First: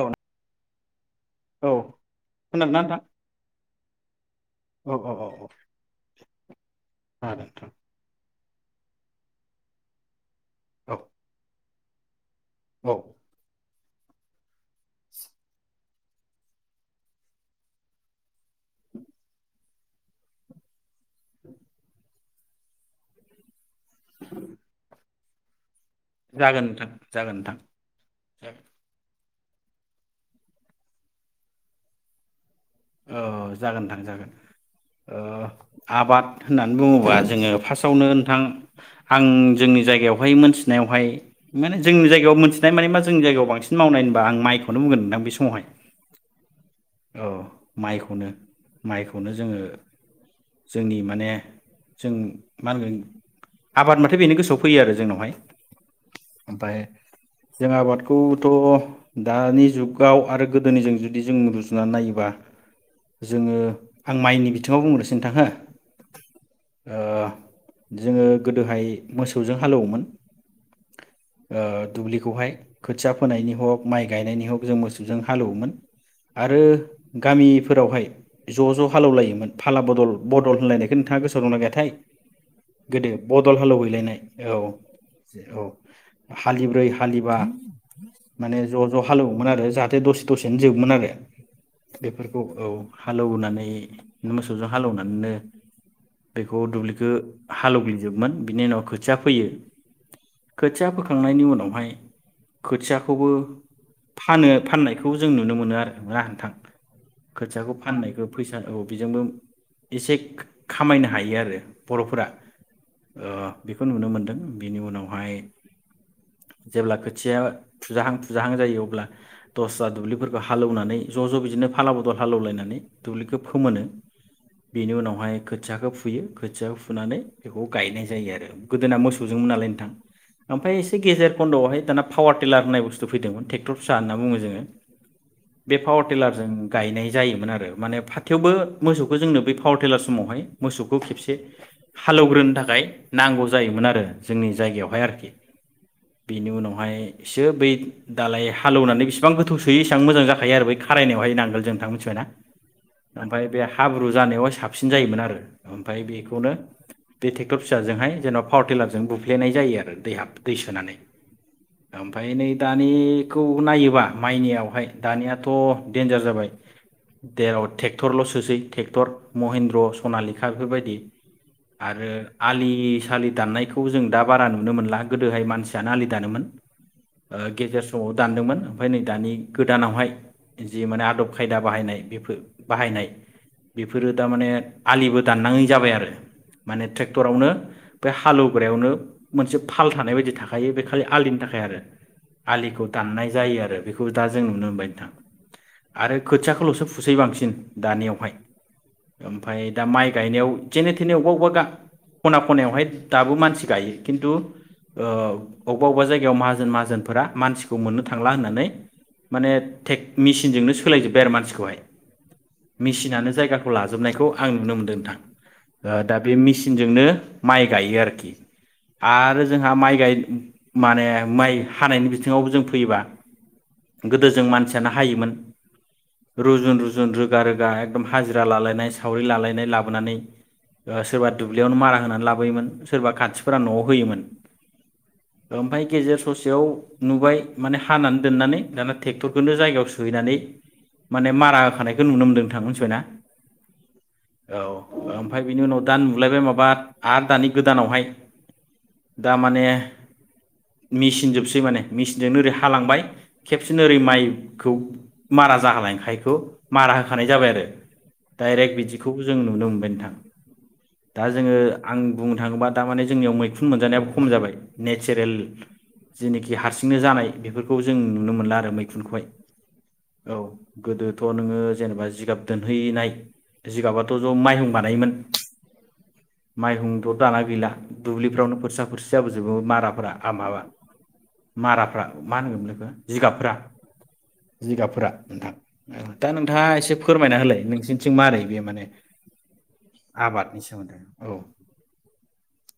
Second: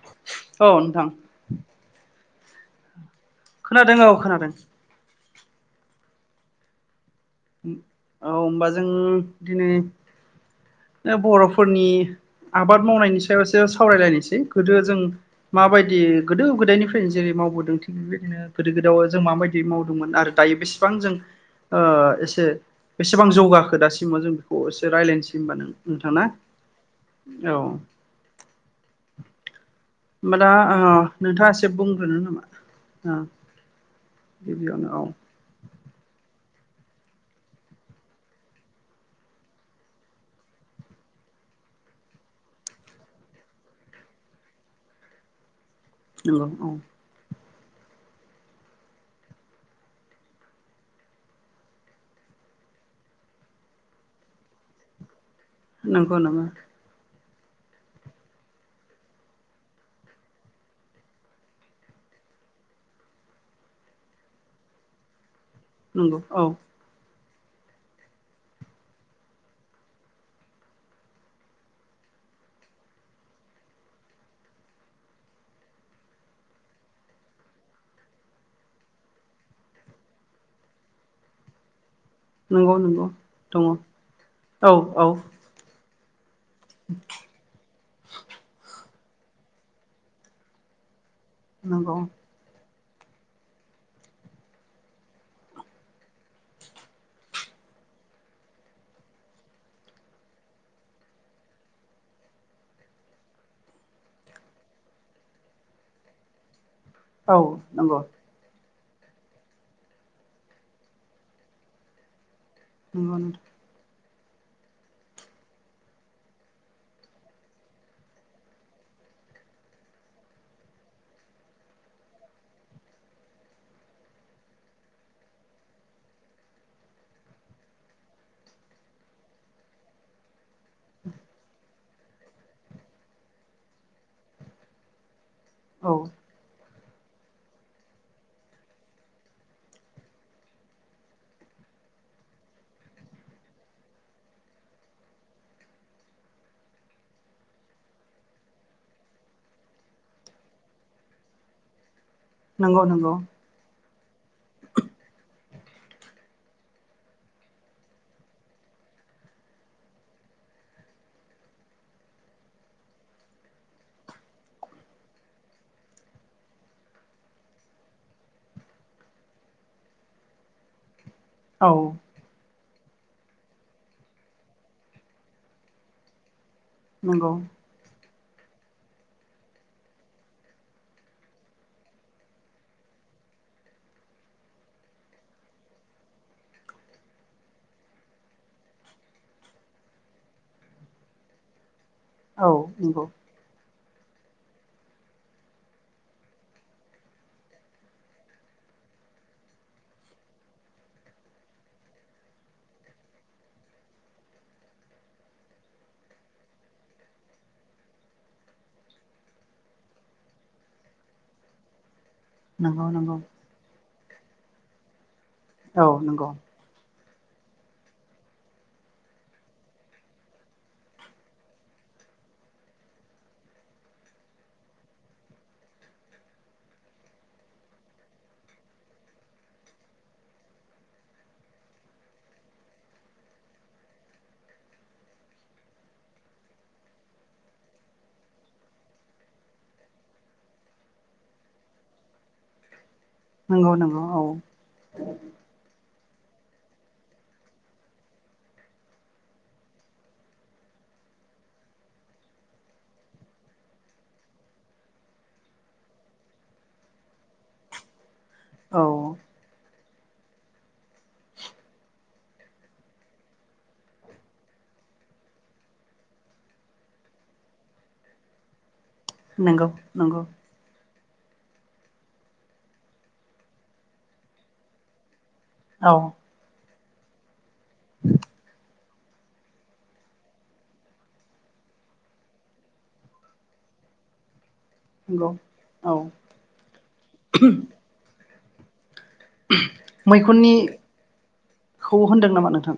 औ। औ नोंथां। खोनादोंना नोंथां? खोनादों औ खोनादों औ औ औ खोनादों नोंथां औ होमबा जों दिनै। औ ओ बर'फो फोरनि आबाद औ मावनायनि सायावसो सा सावरायलायनोसै गोदो जों माबायदि गोदो गोदायनिफ्रायनो जेरै मावबोदों थिग बेबायदिनो गोदो गोदायाव जों माबायदि मावदोंमोन आरो दायो बेसे बिसिबां जों ओ बेसेबां जौगाखो दासिमाव जों बेखौ एसे रायलायनोसै होनबा नों जागोन नोंथां जागोन औ होमबा नोंथां। होमबा दा ओ नोंथाङा एसे बुंग्रोनो नामा औ ओ जागोन नोंथां जागोन गिबियावनो औ ओ आबाद होननानै बुङोबा जोङो फार्स्टआवनो नोंथां आं जोंनि जायगायावहाय मोनथिनायावहाय माने जोंनि जायगायाव मोनथिनाय माने मा जोंनि जायगायाव बांसिन मावनाय होनबा आं माइखौनो बुंगोन नोंथां बे समावहाय। नंगौ औ अ माइखौनो माइखौनो जोङो जोंनि माने जों मा होनगोन आबाद माथो बेनो गोसोआव फैयो आरो जोंनावहाय नंगौ नामा ओमफ्राय जों आबादखौथ' दानि जुगाव आरो गोदोनिजों जुदि जों रु नानै नायोबा जोङो आं माइनि बिथिङाव बुंनोसै नोंथां हो नोंगौ औ ओ जोङो गोदोहाय मोसौजों हालेवोमोन ओ दुब्लिखौहाय खोथिया फोनायनि हग माइ गायनायनि हग जों मोसौजों हालेवोमोन आरो गामिफोरावहाय ज' ज' हालौलायोमोन फाला बदल बदल होनलायनायखौ नोंथाङा गोसोआव दंना गैयाथाय नंगौ नंगौ गोदो बदल दङ हालेवहैलायनाय औ औ। हालिब्रै हालिबा माने ज' हालेवोमोन आरो जाहाथे दसे दसेनो जोबोमोन आरो। नंगौ बेफोरखौ औ हालौवनानै मोसौजों हालेवनानैनो बेखौ दुब्लिखौ हालौवग्लिजोबमोन बिनि उनाव खोथिया फोयो खोथिया फोखांनायनि उनावहाय खोथियाखौबो फानो फाननायखौ जों नुनो मोनो आरो। [unintelligible] नोंथां औ खोथियाखौ नंगौ फाननायखौ फैसा औ। बेजोंबो एसे खामायनो हायो आरो बर'फोरा नंगौ ओ बेखौ नुनो मोनदों बिनि उनावहाय जेब्ला खोथिया फुजाहां फुजाहां जायो अब्ला दस्रा दुब्लिफोरखौ हालौना नानै ज' ज' बिदिनो फाला बदल हालेवलायनानै दुब्लिखौ फोमोनो बेनि उनावहाय खोथियाखौ फुयो खोथियाखौ फुनानै बेखौ गायनाय जायो आरो गोदोना मोसौजोंमोन नालाय नोंथां ओमफखय एसे गेजेर खन्द'आवहाय दाना पावार टिलार होननाय बुस्थु फैदोंमोन ट्रेक्टर फिसा होनना बुङो जोङो बे औ पावार टिलारजों गायनाय जायोमोन आरो माने फाथोयावबो मोसौखौ जोंनो बै पावार टेलार समावहाय मोसौखौ खेबसे हालौवग्रोनो थाखाय नांगौ जायोमोन आरो जोंनि जायगायावहाय आरोखि बेनि उनावहाय एसो बै दालाय हालेवनानै बेसिबां गोथौ सोयो इसेबां मोजां जा हायो आरो बै खारायनायावाय नांगोन जोंथां मिथिबाय ना नंगौ नंगौ हाब्रु जानायावहाय साबसिन जायोमोन आरो ओमफाय बेखौनो बे ट्रेक्टर फिसाजोंहाय जेनेबा पावार टिलारजों बुफ्लेनाय जायो आरो दैह दै सोनानै ओमफाय नै दानिखौ नायोबा माइनियावहाय दानियाथ' देन्जार जाबाय देर' थेक्टरल' सोसै थेक्टर महिन्द्र सनालिखा बेफोरबायदि औ आरो आलि सालि दाननायखौ जों दा बारा नुनो मोनला गोदोहाय मानसियानो आलि दानोमोन नंगौ ओ गेजेर समाव दानदोंमोन ओमफाय नै दानि गोदानावहाय जि माने आदब खायदा बाहायनाय बेफोर बाहायनाय बेफोरो दामाने आलिबो दाननाङै जाबाय आरो माने ट्रेक्टरावनो बे हालेवग्रायावनो मोनसे फाल थानाय बायदि थाखायो बे खालि आलिनि थाखाय आरो औ आलिखौ नंगौ दाननाय जायो आरो बे दा जों नुनो मोनबाय नोंथां आरो खोथियाखौलसो फुसै बांसिन दानियावहाय ओमफाय दा माइ गायनायाव जेने थेने अबेबा अबेबा खना खनायावहाय दाबो मानसि गायो खिन्थु ओ अबेबा अबेबा जायगायाव माहाजोन माहाजोनफोरा मानसिखौ मोननो थांला होननानै माने थेक मेसिनजोंनो सोलायजोबबाय आरो मानसिखौहाय नंगौ मेसिनानो जायगाखौ लाजो जोबनायखौ आं नुनो मोनदों नोंथां औ ओ दा नंगौ बे मेसिनजोंनो माइ गायो आरोखि आरो जोंहा माइ गाय माने माइ हानायनि बिथिङावबो जों फैयोबा गोदो जों मानसियानो हायोमोन रुजुन रुजुन रोगा रोगा एकदम हाजिरा लालायनाय सावरि लालायनाय लाबोनानै ओ सोरबा दुब्लियावनो मारा होनानै लाबोयोमोन सोरबा खाथिफोरा न'आव होयोमोन ओमफाय गेजेर ससेयाव नुबाय माने हानानै दोननानै दाना ट्रेक्टरखौनो जायगायाव सोहैनानै माने मारा होखानायखौ नुनो मोन्दों नोंथां मिनथिबाय ना नंगौ नंगौ औ ओमफ्राय बिनि उनाव दा नुलायबाय माबा आरो दानि गोदानावहाय दा माने मेचिन जोबसै माने मेसिनजोंनो ओरै हालांबाय खेबसेनो ओरै माइखौ मारा जाहालायखायखौ मारा होखानाय जाबाय आरो डाइरेक्ट औ बिदिखौबो जों नुनो मोनबाय थां दा जोङो आं बुंनो थाङोब्ला दामाने जोंनियाव मैखुन मोनजानायाबो खम जाबाय नेचारेल जेनिखि हारसिंनो जानाय बेफोरखौ जों नुनो मोनला आरो मैखुनखौहाय नोंगौ नंगौ औ गोदोथ नोङो जेनेबा जिगाब दोनहैनाय जिगाबाथ ज मायहुं बानायोमोन औ माइ हुंथ दाना गैला दुब्लिफ्रावनो फोरोरसा फोरसि जाबोजोबो माराफ्रा आ माबा माराफ्रा मा होनगोन मोनलाय बिखौ जिगाबफ्रा जिगाबफोरा नंगौ नोंथां औ दा नोंथाङा एसे फोरमायना होलाय नोंसिनिथिं मारै बे माने आबादनि मैखुननिखौ सोमोन्दै औ होनदों नामा नोंथां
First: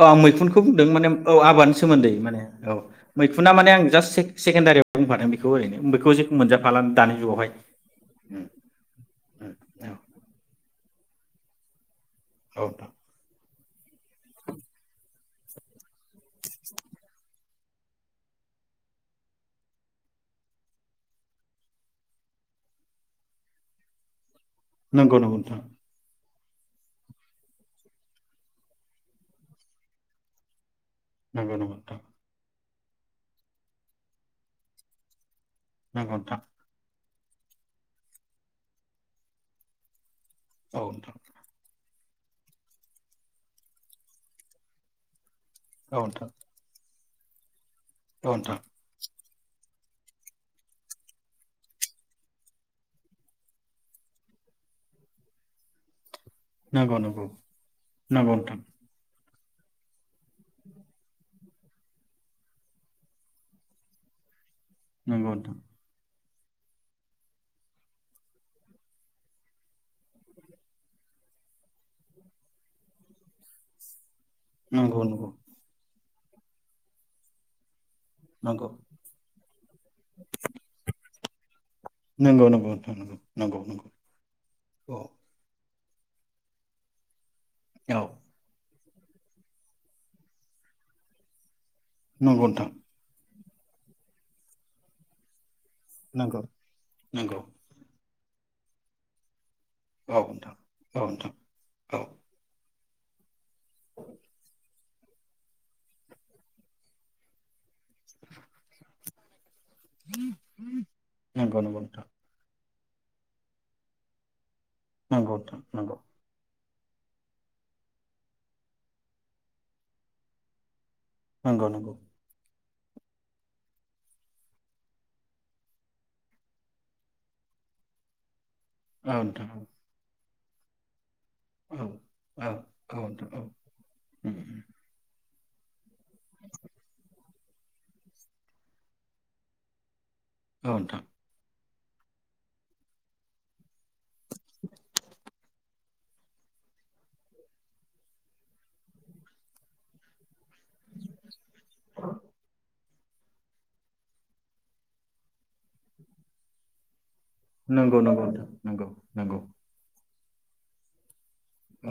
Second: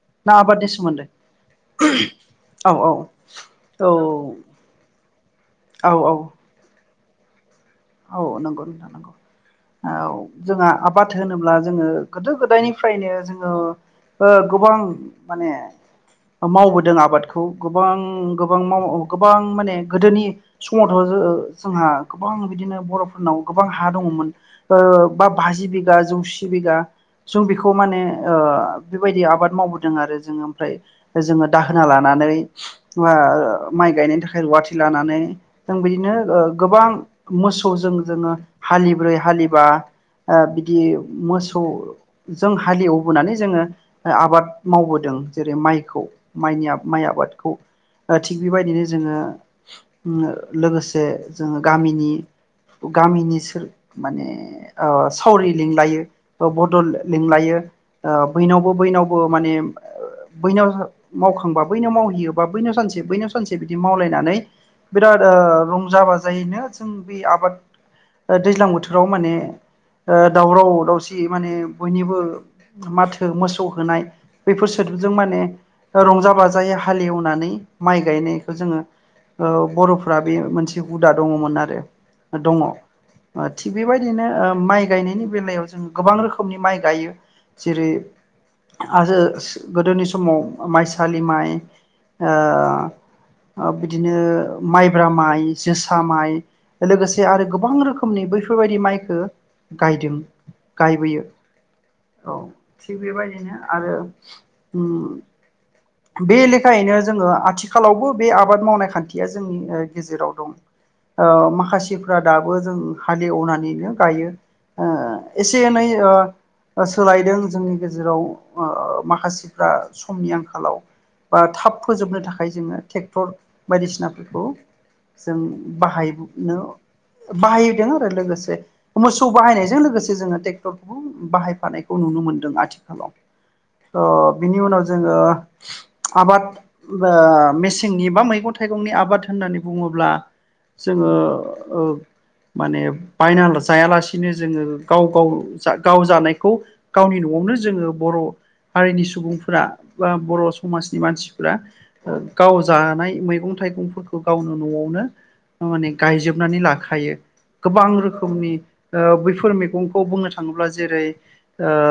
औ आं ना मैखुनखौ आबादनि बुंदों सोमोन्दै माने औ आबादनि सोमोन्दै माने औ मैखुना माने आं औ जास्ट से सेकेण्डारियाव बुंफादों बेखौ ओरैनो औ बेखौ औ जेखौ मोनजाफालानो दानि जुगावहाय औ नंगौ नोंथ नंगौ औ जोंहा बाथो होनोब्ला जोङो गोदो औ नोंथां गोदायनिफ्रायनो जोङो ओ गोबां माने मावबोदों आबादखौ गोबां गोबां माव गोबां माने गोदोनि समावथ' जोंहा गोबां बिदिनो बरफोरनाव गोबां हा दङमोन ओ नंगौ नंगौ बा नोंथां बाजि बिघा जौसि बिघा जों बेखौ माने बेबायदि आबाद मावबोदों आरो जोङो ओमफ्राय जोङो नंगौ नंगौ दाहोना नोंथां लानानै बा माइ गायनायनि थाखाय रुवाथि लानानै जों बिदिनो नंगौ नोंथां ओ गोबां मोसौजों जोङो हालिब्रै हालिबा ओ बिदि औ नोंथां मोसौ जों हालेवबोनानै जोङो आबाद मावबोदों जेरै औ माइखौ नोंथां माइनि आ माइ आबादखौ ओ औ थिग नोंथां बेबायदिनो जोङो लोगोसे जोङो गामिनि गामिनि सोर माने ओ सावरि लिंलायो औ बडल नंगौ नंगौ लिंलायो ओ नंगौ नोंथां बैनावबो बैनाव बो माने बैनाव मावखांबा बैनाव मावहैयोबा बैनाव सानसे बैनाव सानसे बिदि मावलायनानै बिराद नंगौ रंजा बाज जैनो जों बे आबाद ओ दैज्लां बोथोराव माने ओ दावराव दावसि माने बयनिबो माथो मोसौ होनाय बैफोर नोंथां नंगौ सोदोबजों नंगौ माने रंजा बाजायै हालेवनानै माइ गायनायखौ नंगौ जोङो ओ बरफोरा बे मोनसे हुदा दङमोन आरो नंगौ नंगौ दङ नोंथां नंगौ नंगौ थि नंगौ बेबायदिनो ओ माइ औ गायनायनि बेलायाव [unintelligible] जों गोबां रोखोमनि माइ गायो औ जेरै- आरो गोदोनि समाव माइसालि माइ ओ नंगौ नोंथां ओ बिदिनो माइब्रा माइ जोसा माइ नंगौ लोगोसे नंगौ आरो गोबां रो खोमनि बैफोरबायदि माइखौ गायदों औ नोंथां औ गायबोयो नोंथां औ थिग बेबायदिनो आरो उम बे लेखायैनो जोङो आथिखालावबो बे आबाद मावनाय खान्थियाज जोंनि ओ गेजेराव दं ओ नंगौ नंगौ नोंथां माखासेफ्रा दाबो बो जों हाल एवनानैनो गायो। ओ नंगौ एसे नोंथां एनै ओ सोलायदों जोंनि गेजेराव ओ माखासेफ्रा समनि आंखालाव बा नंगौ थाब नंगौ नंगौ फोजोबनो थाखाय जोङो टेक्टर बायदिसिनाफोरखौ जों बाहाय नो बाहायदों आरो लोगोसे औ मोसौ नोंथां बाहायनायजों लोगोसे जोङो टेक्टरखौ औ बाहायफानायखौ नुनो औ मोनदों औ आथिखालाव नोंथां औ थ' बिनि उनाव जोङो आबाद बा मेसेंनि बा मैगं थाइगंनि आबाद होननानै बुङोब्ला औ नोंथां जोङो ओ माने बायना जायालासिनो जोङो गाव गाव जा गाव जानायखौ गावनि न'आवनो जोङो बर' हारिनि सुबुंफोरा बा बर' समाजनि मानसिफ्रा ओ गाव जानाय मैगं थाइगंफोरखौ गावनो न'आवनो माने गायजोबनानै लाखायो। गोबां नंगौ नंगौ रोखोमनि नोंथां नंगौ ओ नंगौ बैफोर मैगंखौ बुंनो थाङोब्ला जेरै-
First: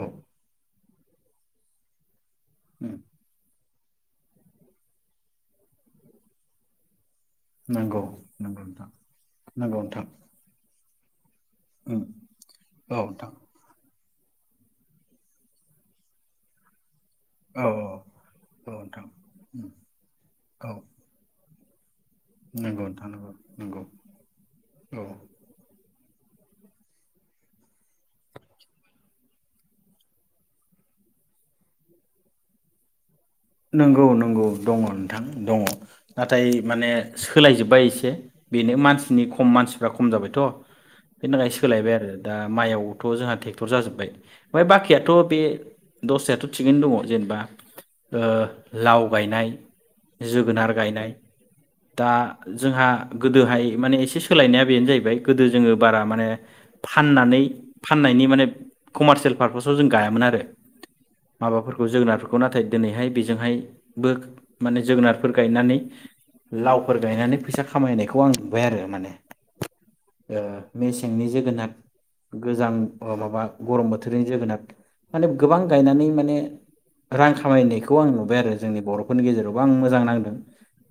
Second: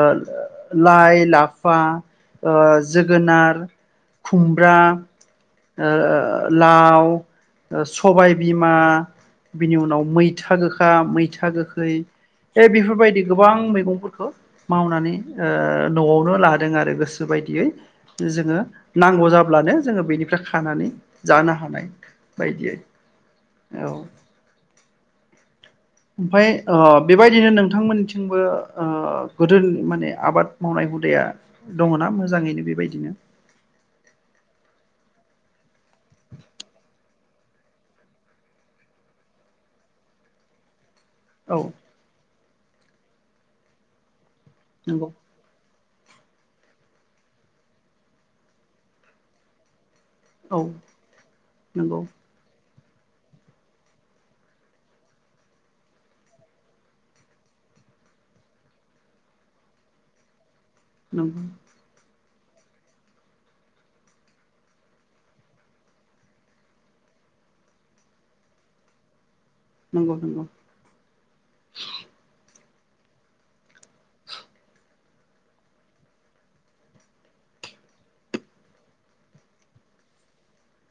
औ लाइ लाफा ओ जोगोनार खुमब्रा ओ लाव नंगौ सबाय नंगौ बिमा नोंथां बिनि नंगौ नोंथां उनाव मैथा गोख ओ मैथा था गोखै औ ए बेफोरबायदि नोंथां गोबां मैगंफोरखौ खौ मावनानै ओ नआवनो लादों आरो गोसो बायदियै औ जोंङो औ नोंथां नांगौ जाब्लानो जोंङो औ खानानै जा होनो हानाय। बायदियै नंगौ नोंथां नंगौ नंगौ औ औ ओमफ्राय ओ बेबायदिनो नोंथांमोननिथिंबो ओ गोदोनि माने आबाद मावनाय हुदाया दंङ ना मोजाङैनो बेबायदिनो? नंगौ नंगौ दंङ नोंथां दंङ नाथाय माने सोलायजोब्बाय एसे बेनो मानसिनि खम मानसिफ्रा खम जाबायथ। बेनि थाखाय औ सोलायबाय आरो दा माइआव थ जोंहा ट्रेक्टर जाजोबबाय। ओमफ्राय नंगौ बाखियाथ बे दस्रायाथ थिगैनो दंङ जेनबा ओ लाव गायनाय औ जोगोनार गायनाय नंगौ दा जोंहा गोदोहाय माने एसे सोलायनाया बेनो जाहैबाय गोदो जोंङो बारा माने फाननानै फाननायनि माने कमारसियेल पारपोजाव जों गायामोन आरो नंगौ माबाफोरखौ जोगोनारफोरखौ बेखौ नाथाय दिनैहाय बेजोंहायबो माने जोगोनारफोर गायनानै लावफोर गायनानै फैसा खामायनायखौ आं नुबाय आरो माने नंगौ ओ नंगौ मेसेंनि जोगोनाद गोजां माबा गरम बोथोरनि जोगोनार माने गोबां गायनानै माने रां खामायनायखौ आं नुबाय आरो जोंनि बरफोरनि गेजेरावबो आं मोजां नांदों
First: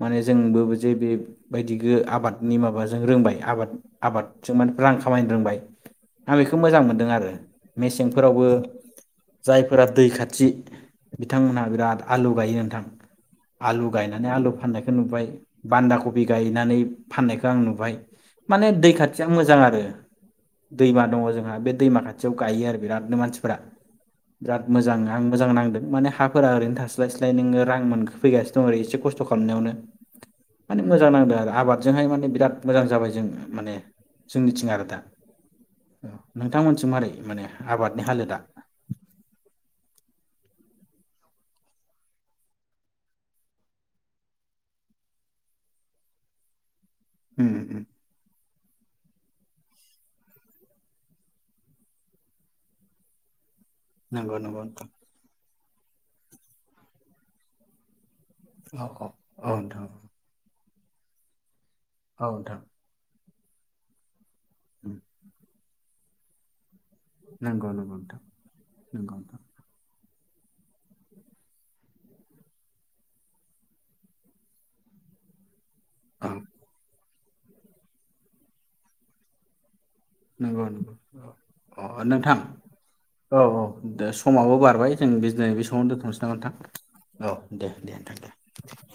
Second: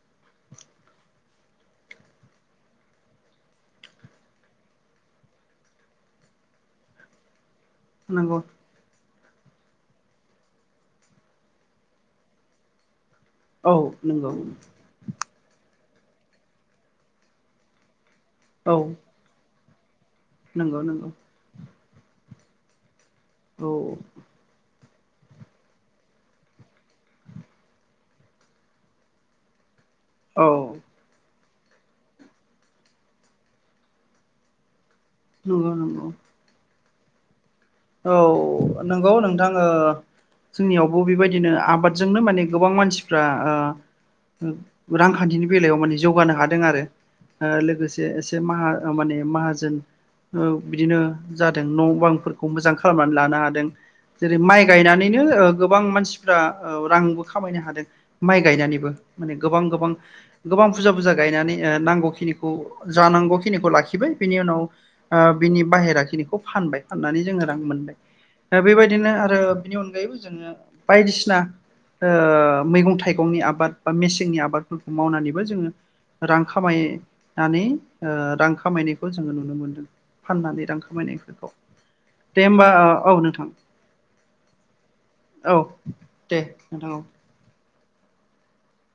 माने जोंबो जे बेबायदि आबादनि माबाजों रोंबाय आबाद आबादजों माने रां खामायनो रोंबाय आं बेखौ मोजां मोनदों आरो नंगौ मेसेंफोरावबो जायफोरा दै खाथि बिथांमोनहा बिराद आलु गायो नोंथां औ आलु गायनानै नंगौ आलु फाननायखो नुबाय। बान्दा कफि गायनानै फाननायखौ आं नुबाय माने औ दै खाथिया मोजां आरो। नंगौ दैमा नंगौ दंङ जोंहा बे दैमा खाथियाव गायो आरो बिराद मानसिफ्रा औ बिराद मोजां आं मोजां नांदों माने हाफोरा ओरैनो थास्लायस्लाय नोंङो रां मोनखो फैगासिनो दं ओरै एसे खस्थ खालामनायावनो। औ माने मोजां नांदों आरो। आबादजोंहाय माने बिराद मोजां जाबाय जों माने जोंनिथिं आरो दा नंगौ नंगौ नोंथांमोनथिं मारै माने आबादनि औ हालोदा नंगौ नोंथां ओ जोंनियावबो बेबायदिनो आबादजोंनो माने गोबां मानसिफ्रा ओ रांखान्थिनि बेलायाव माने जौगानो हादों आरो ओ उम उम लोगोसे एसे जे माहा माने माहाजोन ओ बिदिनो जादों न'बांफोर खौ मोजां खालामनानै लानो हादों नंगौ जेरै माइ नंगौ नोंथां गायनानैनो गोबां मानसिफ्रा रांबो खामायनो हादों माइ औ गायनानैबो माने गोबां नोंथां गोबां गोबां फुजा बुजा गायनानै औ नांगौखिनिखौ नोंथां जानांगौ खिनिखौ लाखिबाय बिनि उनाव उम, ओ बिनि बाहेरा खिनिखौ फानबाय नानै जोङो रां नंगौ मोनबाय नंगौ नोंथां ओ बेबायदिनो नंगौ आरो नोंथां बिनि अनगायैबो जोङो बायदिसिना ओ मैगं थाइगंनि आबाद बा मेसेंनि आबादफोरखौ मावनानैबो जोङो औ रां खामायो। नानै ओ रां खामायनायखौ जोङो नुनो मोन्दों फाननानै नंगौ रां नंगौ खामायनायफोरखौ औ अ नोंथां दे होमबा औ नोंथां औ दे समाबो बारबाय जों बेजने औ बे समावनो दोनथ'निसै नामा नोंथां औ दे दे नोंथां दे